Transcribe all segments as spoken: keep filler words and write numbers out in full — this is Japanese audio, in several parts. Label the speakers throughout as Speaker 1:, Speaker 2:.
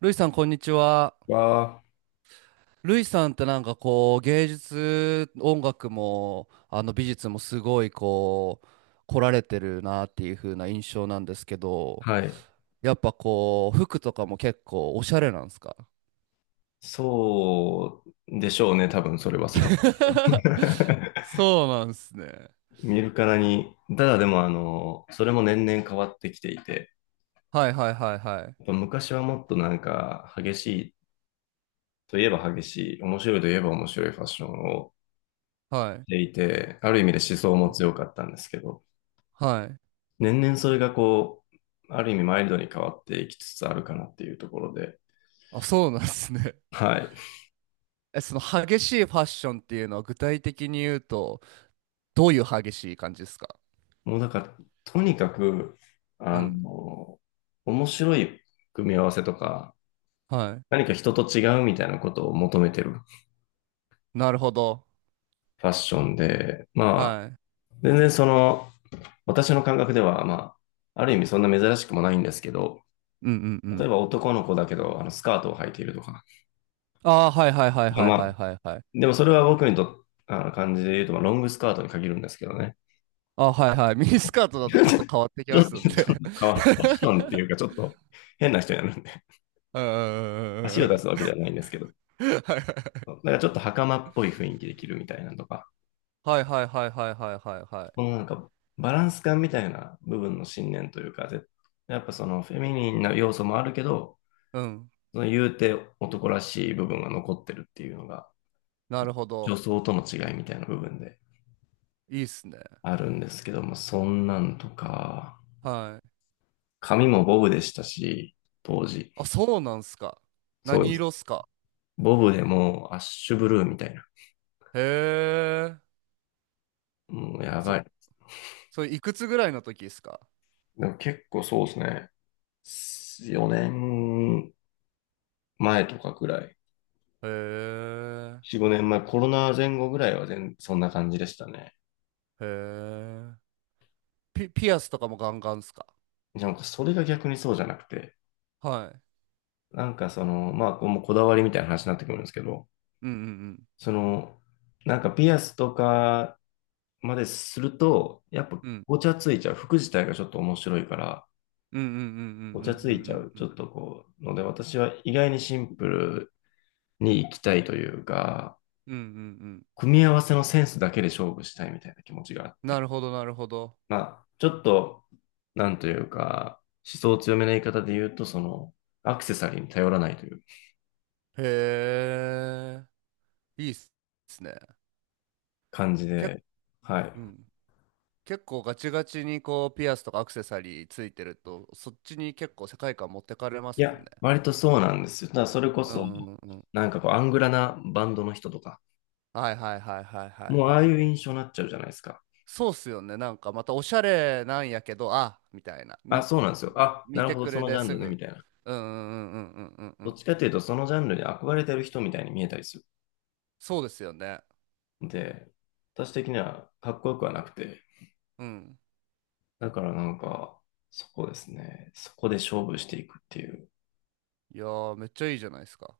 Speaker 1: ルイさん、こんにちは。
Speaker 2: わあ、
Speaker 1: ルイさんってなんかこう、芸術、音楽も、あの美術もすごいこう、来られてるなっていう風な印象なんですけど、
Speaker 2: はい。
Speaker 1: やっぱこう、服とかも結構おしゃれなんですか？
Speaker 2: そうでしょうね、多分それは外か ら。
Speaker 1: そうなんですね。
Speaker 2: 見るからに。ただでも、あの、それも年々変わってきていて、
Speaker 1: はいはいはいはい。
Speaker 2: やっぱ昔はもっとなんか激しいといえば激しい、面白いといえば面白いファッションを
Speaker 1: はい。
Speaker 2: していて、ある意味で思想
Speaker 1: う
Speaker 2: も
Speaker 1: ん
Speaker 2: 強かったんですけど、
Speaker 1: はい。
Speaker 2: 年々それがこう、ある意味マイルドに変わっていきつつあるかなっていうところで、
Speaker 1: あ、そうなんですね。
Speaker 2: はい。
Speaker 1: え、その激しいファッションっていうのは具体的に言うと、どういう激しい感じですか？
Speaker 2: もうなんか、とにかく、
Speaker 1: う
Speaker 2: あ
Speaker 1: ん。
Speaker 2: の、面白い組み合わせとか、
Speaker 1: は
Speaker 2: 何か人と違うみたいなことを求めてる
Speaker 1: い。なるほど。
Speaker 2: ファッションで、まあ、
Speaker 1: はい。
Speaker 2: 全然その、私の感覚では、まあ、ある意味そんな珍しくもないんですけど、
Speaker 1: うんうんう
Speaker 2: 例え
Speaker 1: ん。
Speaker 2: ば男の子だけど、あの、スカートを履いているとか、
Speaker 1: ああ、はいはいはいはい
Speaker 2: まあ、
Speaker 1: はいはいはい。
Speaker 2: でもそれは僕にと、あの、感じで言うと、まあ、ロングスカートに限るんですけどね。
Speaker 1: ああ、はいはい。ミニスカート だ
Speaker 2: ち
Speaker 1: と
Speaker 2: ょっ
Speaker 1: ちょっ
Speaker 2: と、
Speaker 1: と変わってき
Speaker 2: ちょ
Speaker 1: ま
Speaker 2: っ
Speaker 1: すんで。
Speaker 2: と変わる。ファッションっていうか、ちょっと変な人になるんで、
Speaker 1: うんうんうんう
Speaker 2: 足
Speaker 1: んう
Speaker 2: を出
Speaker 1: ん
Speaker 2: すわ
Speaker 1: う
Speaker 2: け
Speaker 1: ん。
Speaker 2: ではないんですけど。なんかちょっと袴っぽい雰囲気で着るみたいなとか、
Speaker 1: はいはいはいはいはいはいはいはい。
Speaker 2: このなんかバランス感みたいな部分の信念というか、やっぱそのフェミニンな要素もあるけど、
Speaker 1: うん。
Speaker 2: その言うて男らしい部分が残ってるっていうのが、
Speaker 1: なるほ
Speaker 2: 女
Speaker 1: ど。
Speaker 2: 装との違いみたいな部分で
Speaker 1: いいっすね。
Speaker 2: あるんですけども、そんなんとか、
Speaker 1: はい。
Speaker 2: 髪もボブでしたし、当時。
Speaker 1: あ、そうなんすか？
Speaker 2: そう
Speaker 1: 何
Speaker 2: です。
Speaker 1: 色っすか？
Speaker 2: ボブでもうアッシュブルーみたいな。
Speaker 1: へえ。
Speaker 2: もうやば
Speaker 1: そ、
Speaker 2: い。
Speaker 1: それいくつぐらいの時っすか？
Speaker 2: でも結構そうですね。よねんまえとかくらい。
Speaker 1: へえ。
Speaker 2: よん、ごねんまえ、コロナ前後ぐらいは全、そんな感じでしたね。
Speaker 1: へえ。ピ、ピアスとかもガンガンっすか？
Speaker 2: なんかそれが逆にそうじゃなくて、
Speaker 1: はい。
Speaker 2: なんかその、まあ、これもこだわりみたいな話になってくるんですけど、
Speaker 1: うんうん
Speaker 2: その、なんかピアスとかまですると、やっぱ
Speaker 1: うん。うん。
Speaker 2: ごちゃついちゃう。服自体がちょっと面白いから、
Speaker 1: うんうんうんうんうん
Speaker 2: ごちゃつ
Speaker 1: う
Speaker 2: いちゃ
Speaker 1: ん
Speaker 2: う。
Speaker 1: うんう
Speaker 2: ちょ
Speaker 1: ん。
Speaker 2: っとこう、ので、私は意外にシンプルに行きたいというか、
Speaker 1: うんうんうん。
Speaker 2: 組み合わせのセンスだけで勝負したいみたいな気持ちがあっ
Speaker 1: な
Speaker 2: て、
Speaker 1: るほど、なるほど。
Speaker 2: まあ、ちょっと、なんというか、思想強めな言い方で言うと、その、アクセサリーに頼らないという
Speaker 1: へえ、いいっすね。
Speaker 2: 感じ
Speaker 1: け、
Speaker 2: で、は
Speaker 1: う
Speaker 2: い。
Speaker 1: ん。結構ガチガチにこうピアスとかアクセサリーついてると、そっちに結構世界観持ってかれま
Speaker 2: い
Speaker 1: すもんね。
Speaker 2: や、割とそうなんですよ。ただ、それこ
Speaker 1: う
Speaker 2: そ、
Speaker 1: んうんうん。
Speaker 2: なんかこう、アングラなバンドの人とか、
Speaker 1: はいはいはいはいはい
Speaker 2: もうあ
Speaker 1: は
Speaker 2: あい
Speaker 1: い。
Speaker 2: う印象になっちゃうじゃないですか。
Speaker 1: そうっすよね。なんかまたおしゃれなんやけど、あ、みたいな。
Speaker 2: あ、
Speaker 1: み、
Speaker 2: そうなんですよ。あ、
Speaker 1: 見
Speaker 2: なる
Speaker 1: て
Speaker 2: ほど、
Speaker 1: く
Speaker 2: そ
Speaker 1: れ
Speaker 2: のジ
Speaker 1: で
Speaker 2: ャン
Speaker 1: す
Speaker 2: ルね、み
Speaker 1: ぐ。
Speaker 2: たいな。
Speaker 1: うんうんうんうんうんうんう
Speaker 2: どっ
Speaker 1: ん。
Speaker 2: ちかというと、そのジャンルに憧れてる人みたいに見えたりす
Speaker 1: そうですよね。
Speaker 2: る。で、私的にはかっこよくはなくて、
Speaker 1: うん。
Speaker 2: だからなんか、そこですね。そこで勝負していくっていう
Speaker 1: いやー、めっちゃいいじゃないですか。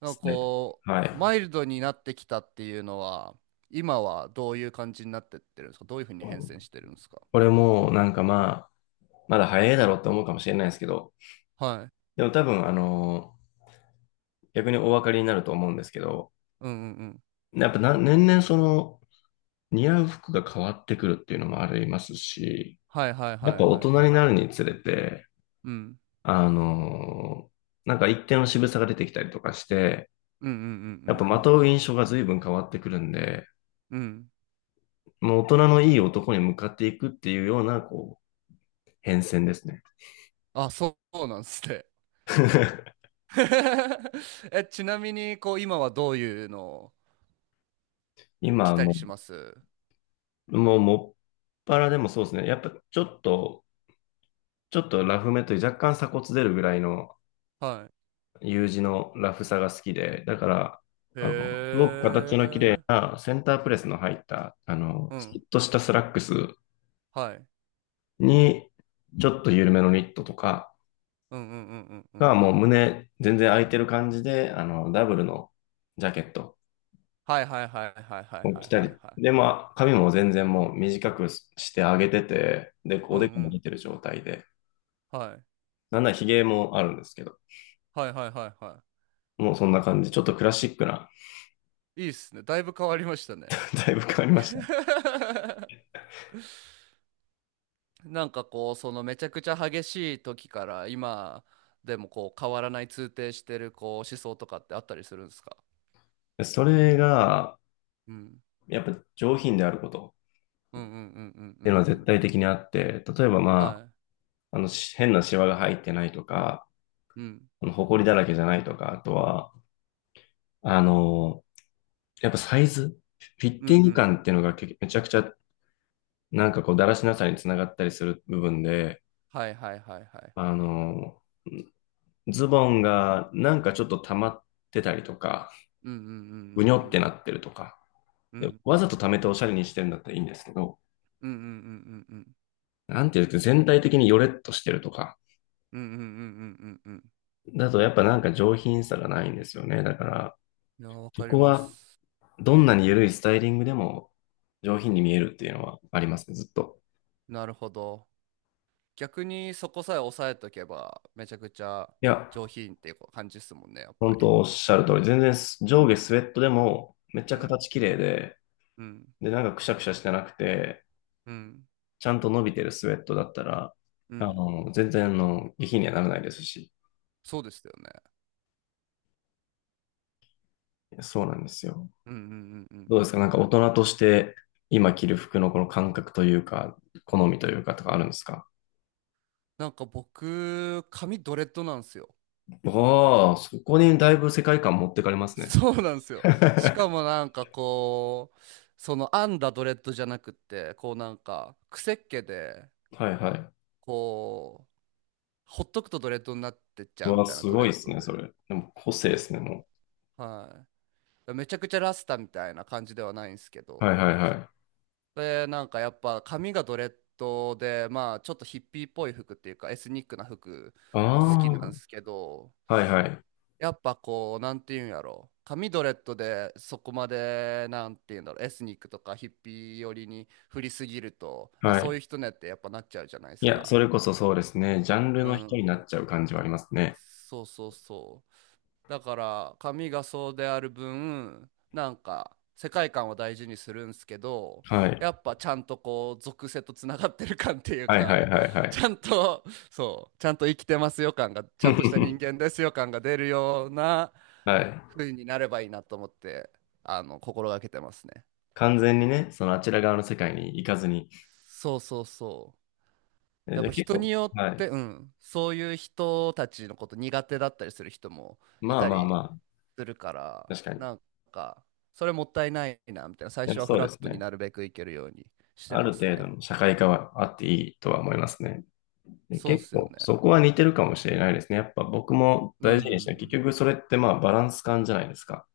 Speaker 1: なん
Speaker 2: ス
Speaker 1: か
Speaker 2: タイル。
Speaker 1: こ
Speaker 2: は
Speaker 1: う、
Speaker 2: い。
Speaker 1: マイルドになってきたっていうのは、今はどういう感じになってってるんですか？どういうふうに変遷してるんですか？
Speaker 2: これもなんかまあ、まだ早いだろうって思うかもしれないですけど、
Speaker 1: はい。
Speaker 2: でも多分あの、逆にお分かりになると思うんですけど、
Speaker 1: うんうんうん。
Speaker 2: やっぱな年々その似合う服が変わってくるっていうのもありますし、
Speaker 1: はいはい
Speaker 2: や
Speaker 1: は
Speaker 2: っ
Speaker 1: い
Speaker 2: ぱ大
Speaker 1: はい
Speaker 2: 人
Speaker 1: は
Speaker 2: に
Speaker 1: い。
Speaker 2: なるにつれて、
Speaker 1: うん。
Speaker 2: あの、なんか一定の渋さが出てきたりとかして、
Speaker 1: うんうんう
Speaker 2: やっぱ
Speaker 1: んう
Speaker 2: ま
Speaker 1: ん
Speaker 2: とう印象が随分変わってくるんで、
Speaker 1: うん。うん。
Speaker 2: もう大人のいい男に向かっていくっていうような、こう、変遷ですね。
Speaker 1: あ、そうなんすね。え、ちなみに、こう、今はどういうのを
Speaker 2: 今
Speaker 1: 着
Speaker 2: は
Speaker 1: たり
Speaker 2: も
Speaker 1: します？
Speaker 2: う、もうもぱらでもそうですね。やっぱちょっと、ちょっとラフめという若干鎖骨出るぐらいの
Speaker 1: はい。
Speaker 2: U 字のラフさが好きで、だから、
Speaker 1: へ
Speaker 2: あの、すごく形の綺麗
Speaker 1: え。
Speaker 2: なセンタープレスの入った、あの、
Speaker 1: う
Speaker 2: スッ
Speaker 1: ん。
Speaker 2: としたスラックス
Speaker 1: はい。
Speaker 2: に、ちょっと緩めのニットとか
Speaker 1: うんうんうんうんうん
Speaker 2: が
Speaker 1: う
Speaker 2: もう
Speaker 1: ん。
Speaker 2: 胸全然空いてる感じで、あの、ダブルのジャケット
Speaker 1: はいはいはいはいはい
Speaker 2: を
Speaker 1: は
Speaker 2: 着
Speaker 1: い
Speaker 2: た
Speaker 1: は
Speaker 2: り、
Speaker 1: いはい。
Speaker 2: で、まあ、髪も全然もう短くしてあげてて、で、
Speaker 1: う
Speaker 2: お
Speaker 1: んう
Speaker 2: でこも出
Speaker 1: ん。
Speaker 2: てる状態で、
Speaker 1: はい。
Speaker 2: なんなら髭もあるんですけど、
Speaker 1: はいはいはいはい。
Speaker 2: もうそんな感じ。ちょっとクラシックな、
Speaker 1: いいっすね。だいぶ変わりましたね。
Speaker 2: だいぶ変わりまし
Speaker 1: なんかこう、そのめちゃくちゃ激しい時から今でもこう変わらない通底してるこう思想とかってあったりするんですか？
Speaker 2: た。それが、
Speaker 1: うん。
Speaker 2: やっぱ上品であること
Speaker 1: うんうんうんうん
Speaker 2: っ
Speaker 1: う
Speaker 2: ていうの
Speaker 1: ん
Speaker 2: は
Speaker 1: う
Speaker 2: 絶
Speaker 1: ん。
Speaker 2: 対的にあって、例えばま
Speaker 1: は
Speaker 2: あ、あの、し変なシワが入ってないとか、
Speaker 1: い。うん。
Speaker 2: あの、埃だらけじゃないとか、あとは、あの、やっぱサイズ、フィッ
Speaker 1: うんう
Speaker 2: ティング
Speaker 1: ん。
Speaker 2: 感っていうのがけめちゃくちゃ、なんかこう、だらしなさにつながったりする部分で、
Speaker 1: はいはいはいはい
Speaker 2: あ
Speaker 1: はい。
Speaker 2: の、ズボンがなんかちょっと溜まってたりとか、
Speaker 1: うんうんう
Speaker 2: ぐに
Speaker 1: ん
Speaker 2: ょっ
Speaker 1: うん
Speaker 2: てなってるとか、
Speaker 1: うん
Speaker 2: で
Speaker 1: う
Speaker 2: わざと溜めておしゃれにしてるんだったらいいんですけど、
Speaker 1: んうんうんうんうんうん
Speaker 2: なんていうか、全体的にヨレッとしてるとか、
Speaker 1: うんうんうんうんうんうん。
Speaker 2: だとやっぱなんか上品さがないんですよね。だから、
Speaker 1: いや、わ
Speaker 2: そ
Speaker 1: かり
Speaker 2: こ
Speaker 1: ま
Speaker 2: は
Speaker 1: す。
Speaker 2: どんなに緩いスタイリングでも上品に見えるっていうのはありますね、ずっと。
Speaker 1: なるほど。逆にそこさえ抑えとけばめちゃくちゃ
Speaker 2: いや、
Speaker 1: 上品っていう感じですもんね、やっぱ
Speaker 2: 本
Speaker 1: り。
Speaker 2: 当おっしゃる通り、全然上下スウェットでもめっちゃ
Speaker 1: うん
Speaker 2: 形綺麗で、
Speaker 1: うん
Speaker 2: で、なんかくしゃくしゃしてなくて、
Speaker 1: うん
Speaker 2: ちゃんと伸びてるスウェットだったら、
Speaker 1: う
Speaker 2: あ
Speaker 1: ん。
Speaker 2: の、全然あの下品にはならないですし、
Speaker 1: そうですよね。
Speaker 2: そうなんですよ。
Speaker 1: うんうんうんうん
Speaker 2: どう
Speaker 1: う
Speaker 2: です
Speaker 1: ん
Speaker 2: かな
Speaker 1: う
Speaker 2: ん
Speaker 1: ん。
Speaker 2: か大人として今着る服のこの感覚というか、好みというかとかあるんですか？
Speaker 1: なんか僕髪ドレッドなんですよ。
Speaker 2: ああ、そこにだいぶ世界観持ってかれま すね。
Speaker 1: そうなんです よ。しか
Speaker 2: は
Speaker 1: もなんかこう、その編んだドレッドじゃなくって、こうなんか癖っ気で
Speaker 2: いはい。
Speaker 1: こうほっとくとドレッドになってっち
Speaker 2: う
Speaker 1: ゃうみ
Speaker 2: わ、
Speaker 1: たいな
Speaker 2: す
Speaker 1: ドレ
Speaker 2: ごいで
Speaker 1: ッ
Speaker 2: す
Speaker 1: ド
Speaker 2: ね、
Speaker 1: で、
Speaker 2: それ。でも個性ですね、も
Speaker 1: はい、めちゃくちゃラスタみたいな感じではないんですけ
Speaker 2: う。はい
Speaker 1: ど、
Speaker 2: はいはい。
Speaker 1: で、なんかやっぱ髪がドレッドで、まあちょっとヒッピーっぽい服っていうかエスニックな服
Speaker 2: あ
Speaker 1: も好きな
Speaker 2: あ、
Speaker 1: んですけど、
Speaker 2: はいはい。
Speaker 1: やっぱこう、なんていうんやろ、髪ドレッドでそこまで、なんていうんだろう、エスニックとかヒッピー寄りに振りすぎると、あ、
Speaker 2: は
Speaker 1: そうい
Speaker 2: い。
Speaker 1: う人ねってやっぱなっちゃうじゃないで
Speaker 2: い
Speaker 1: す
Speaker 2: や、そ
Speaker 1: か。
Speaker 2: れこそそうですね。ジャンル
Speaker 1: う
Speaker 2: の人になっ
Speaker 1: ん。
Speaker 2: ちゃう感じはありますね。
Speaker 1: そうそうそう。だから髪がそうである分なんか世界観を大事にするんすけど、
Speaker 2: はい。
Speaker 1: やっぱちゃんとこう属性とつながってる感っていう
Speaker 2: はいはい
Speaker 1: か、
Speaker 2: はいは
Speaker 1: ち
Speaker 2: い。
Speaker 1: ゃんと、そう、ちゃんと生きてますよ感が、ちゃんとした人 間ですよ感が出るような
Speaker 2: はい。
Speaker 1: 風になればいいなと思って、あの心がけてますね。
Speaker 2: 完全にね、そのあちら側の世界に行かずに。
Speaker 1: そうそうそう。
Speaker 2: え
Speaker 1: や
Speaker 2: じ
Speaker 1: っ
Speaker 2: ゃあ
Speaker 1: ぱ
Speaker 2: 結
Speaker 1: 人に
Speaker 2: 構、
Speaker 1: よ
Speaker 2: は
Speaker 1: って、う
Speaker 2: い。
Speaker 1: ん、そういう人たちのこと苦手だったりする人もい
Speaker 2: まあ
Speaker 1: た
Speaker 2: まあま
Speaker 1: り
Speaker 2: あ、
Speaker 1: するから、
Speaker 2: 確かに。
Speaker 1: なんかそれもったいないなみたいな、最
Speaker 2: い
Speaker 1: 初
Speaker 2: や
Speaker 1: はフ
Speaker 2: そうで
Speaker 1: ラッ
Speaker 2: す
Speaker 1: トに
Speaker 2: ね。
Speaker 1: なるべくいけるようにして
Speaker 2: あ
Speaker 1: ま
Speaker 2: る
Speaker 1: す
Speaker 2: 程度
Speaker 1: ね。
Speaker 2: の社会化はあっていいとは思いますね。で、
Speaker 1: そうっ
Speaker 2: 結
Speaker 1: すよ
Speaker 2: 構
Speaker 1: ね。
Speaker 2: そこは似てるかもしれないですね。やっぱ僕も
Speaker 1: う
Speaker 2: 大事にして、結
Speaker 1: ん
Speaker 2: 局それってまあバランス感じゃないですか。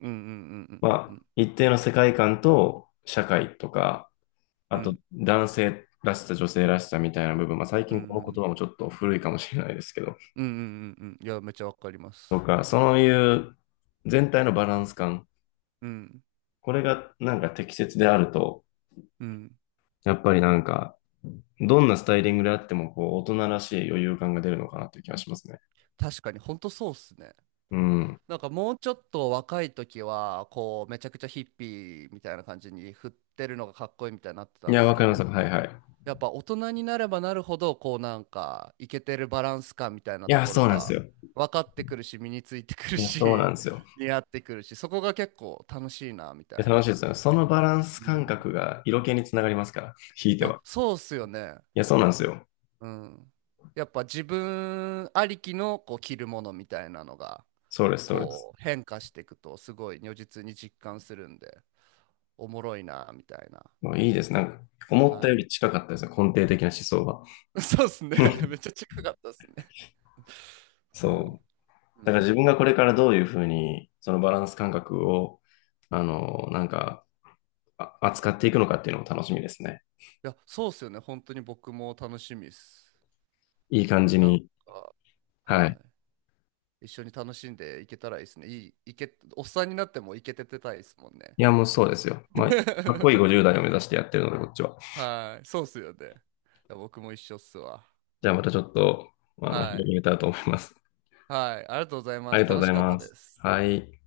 Speaker 1: うんうんうんうんう
Speaker 2: まあ
Speaker 1: ん
Speaker 2: 一定の世界観と社会とか、
Speaker 1: う
Speaker 2: あと
Speaker 1: ん
Speaker 2: 男性らしさ、女性らしさみたいな部分、まあ最
Speaker 1: うん
Speaker 2: 近この言葉も
Speaker 1: うん
Speaker 2: ちょっと古いかもしれないですけど、
Speaker 1: うんうんうんうん、いや、めっちゃわかりま
Speaker 2: と
Speaker 1: す。
Speaker 2: か、そういう全体のバランス感、
Speaker 1: うん
Speaker 2: これがなんか適切であると、
Speaker 1: うん。
Speaker 2: やっぱりなんかどんなスタイリングであっても、こう、大人らしい余裕感が出るのかなという気がしますね。
Speaker 1: 確かにほんとそうっすね。
Speaker 2: うん。
Speaker 1: なんかもうちょっと若い時はこうめちゃくちゃヒッピーみたいな感じに振ってるのがかっこいいみたいになって
Speaker 2: い
Speaker 1: たん
Speaker 2: や、
Speaker 1: です
Speaker 2: わか
Speaker 1: け
Speaker 2: ります。
Speaker 1: ど、
Speaker 2: はいはい。
Speaker 1: やっぱ大人になればなるほどこうなんかイケてるバランス感みたい
Speaker 2: い
Speaker 1: なと
Speaker 2: や、
Speaker 1: こ
Speaker 2: そ
Speaker 1: ろ
Speaker 2: うなんです
Speaker 1: が
Speaker 2: よ。
Speaker 1: 分かってくるし、身についてくる
Speaker 2: いや、そうなん
Speaker 1: し、
Speaker 2: ですよ。
Speaker 1: 似合ってくるし、そこが結構楽しいなみ
Speaker 2: い
Speaker 1: た
Speaker 2: や、
Speaker 1: い
Speaker 2: 楽しい
Speaker 1: な。
Speaker 2: ですよね。そのバランス
Speaker 1: うん。
Speaker 2: 感
Speaker 1: い
Speaker 2: 覚が色気につながりますから、引いて
Speaker 1: や、
Speaker 2: は。
Speaker 1: そうっすよね。
Speaker 2: いや、そうなんですよ。
Speaker 1: うん。やっぱ自分ありきのこう着るものみたいなのが
Speaker 2: そうです、そうです。
Speaker 1: こう変化していくとすごい如実に実感するんで、おもろいなみたいな。
Speaker 2: もういいです。なんか、思っ
Speaker 1: は
Speaker 2: たより近かったですね。根底的な思想が。
Speaker 1: い。そうっすね。めっちゃ近かったっすね。そ
Speaker 2: そう。
Speaker 1: う。うんう
Speaker 2: だ
Speaker 1: んう
Speaker 2: から自分が
Speaker 1: ん。
Speaker 2: これからどういうふうに、そのバランス感覚を、あの、なんか、あ扱っていくのかっていうのも楽しみですね。
Speaker 1: いや、そうっすよね。本当に僕も楽しみです。
Speaker 2: いい感じ
Speaker 1: なん
Speaker 2: に、
Speaker 1: か、
Speaker 2: は
Speaker 1: は
Speaker 2: い。
Speaker 1: い。一緒に楽しんでいけたらいいですね。いい、いけ、おっさんになってもいけててたいですもんね。
Speaker 2: いや、もうそうですよ。まあ、かっこいい ごじゅうだい代を目指してやってるので、こっちは。
Speaker 1: はい。そうっすよね。いや、僕も一緒っすわ。
Speaker 2: じゃあまたちょっと、あの、
Speaker 1: は
Speaker 2: 広
Speaker 1: い。
Speaker 2: げたいと思います。
Speaker 1: はい。ありがとうござい
Speaker 2: あ
Speaker 1: ま
Speaker 2: り
Speaker 1: す。
Speaker 2: がとう
Speaker 1: 楽
Speaker 2: ご
Speaker 1: し
Speaker 2: ざい
Speaker 1: かった
Speaker 2: ま
Speaker 1: で
Speaker 2: す。
Speaker 1: す。
Speaker 2: はい。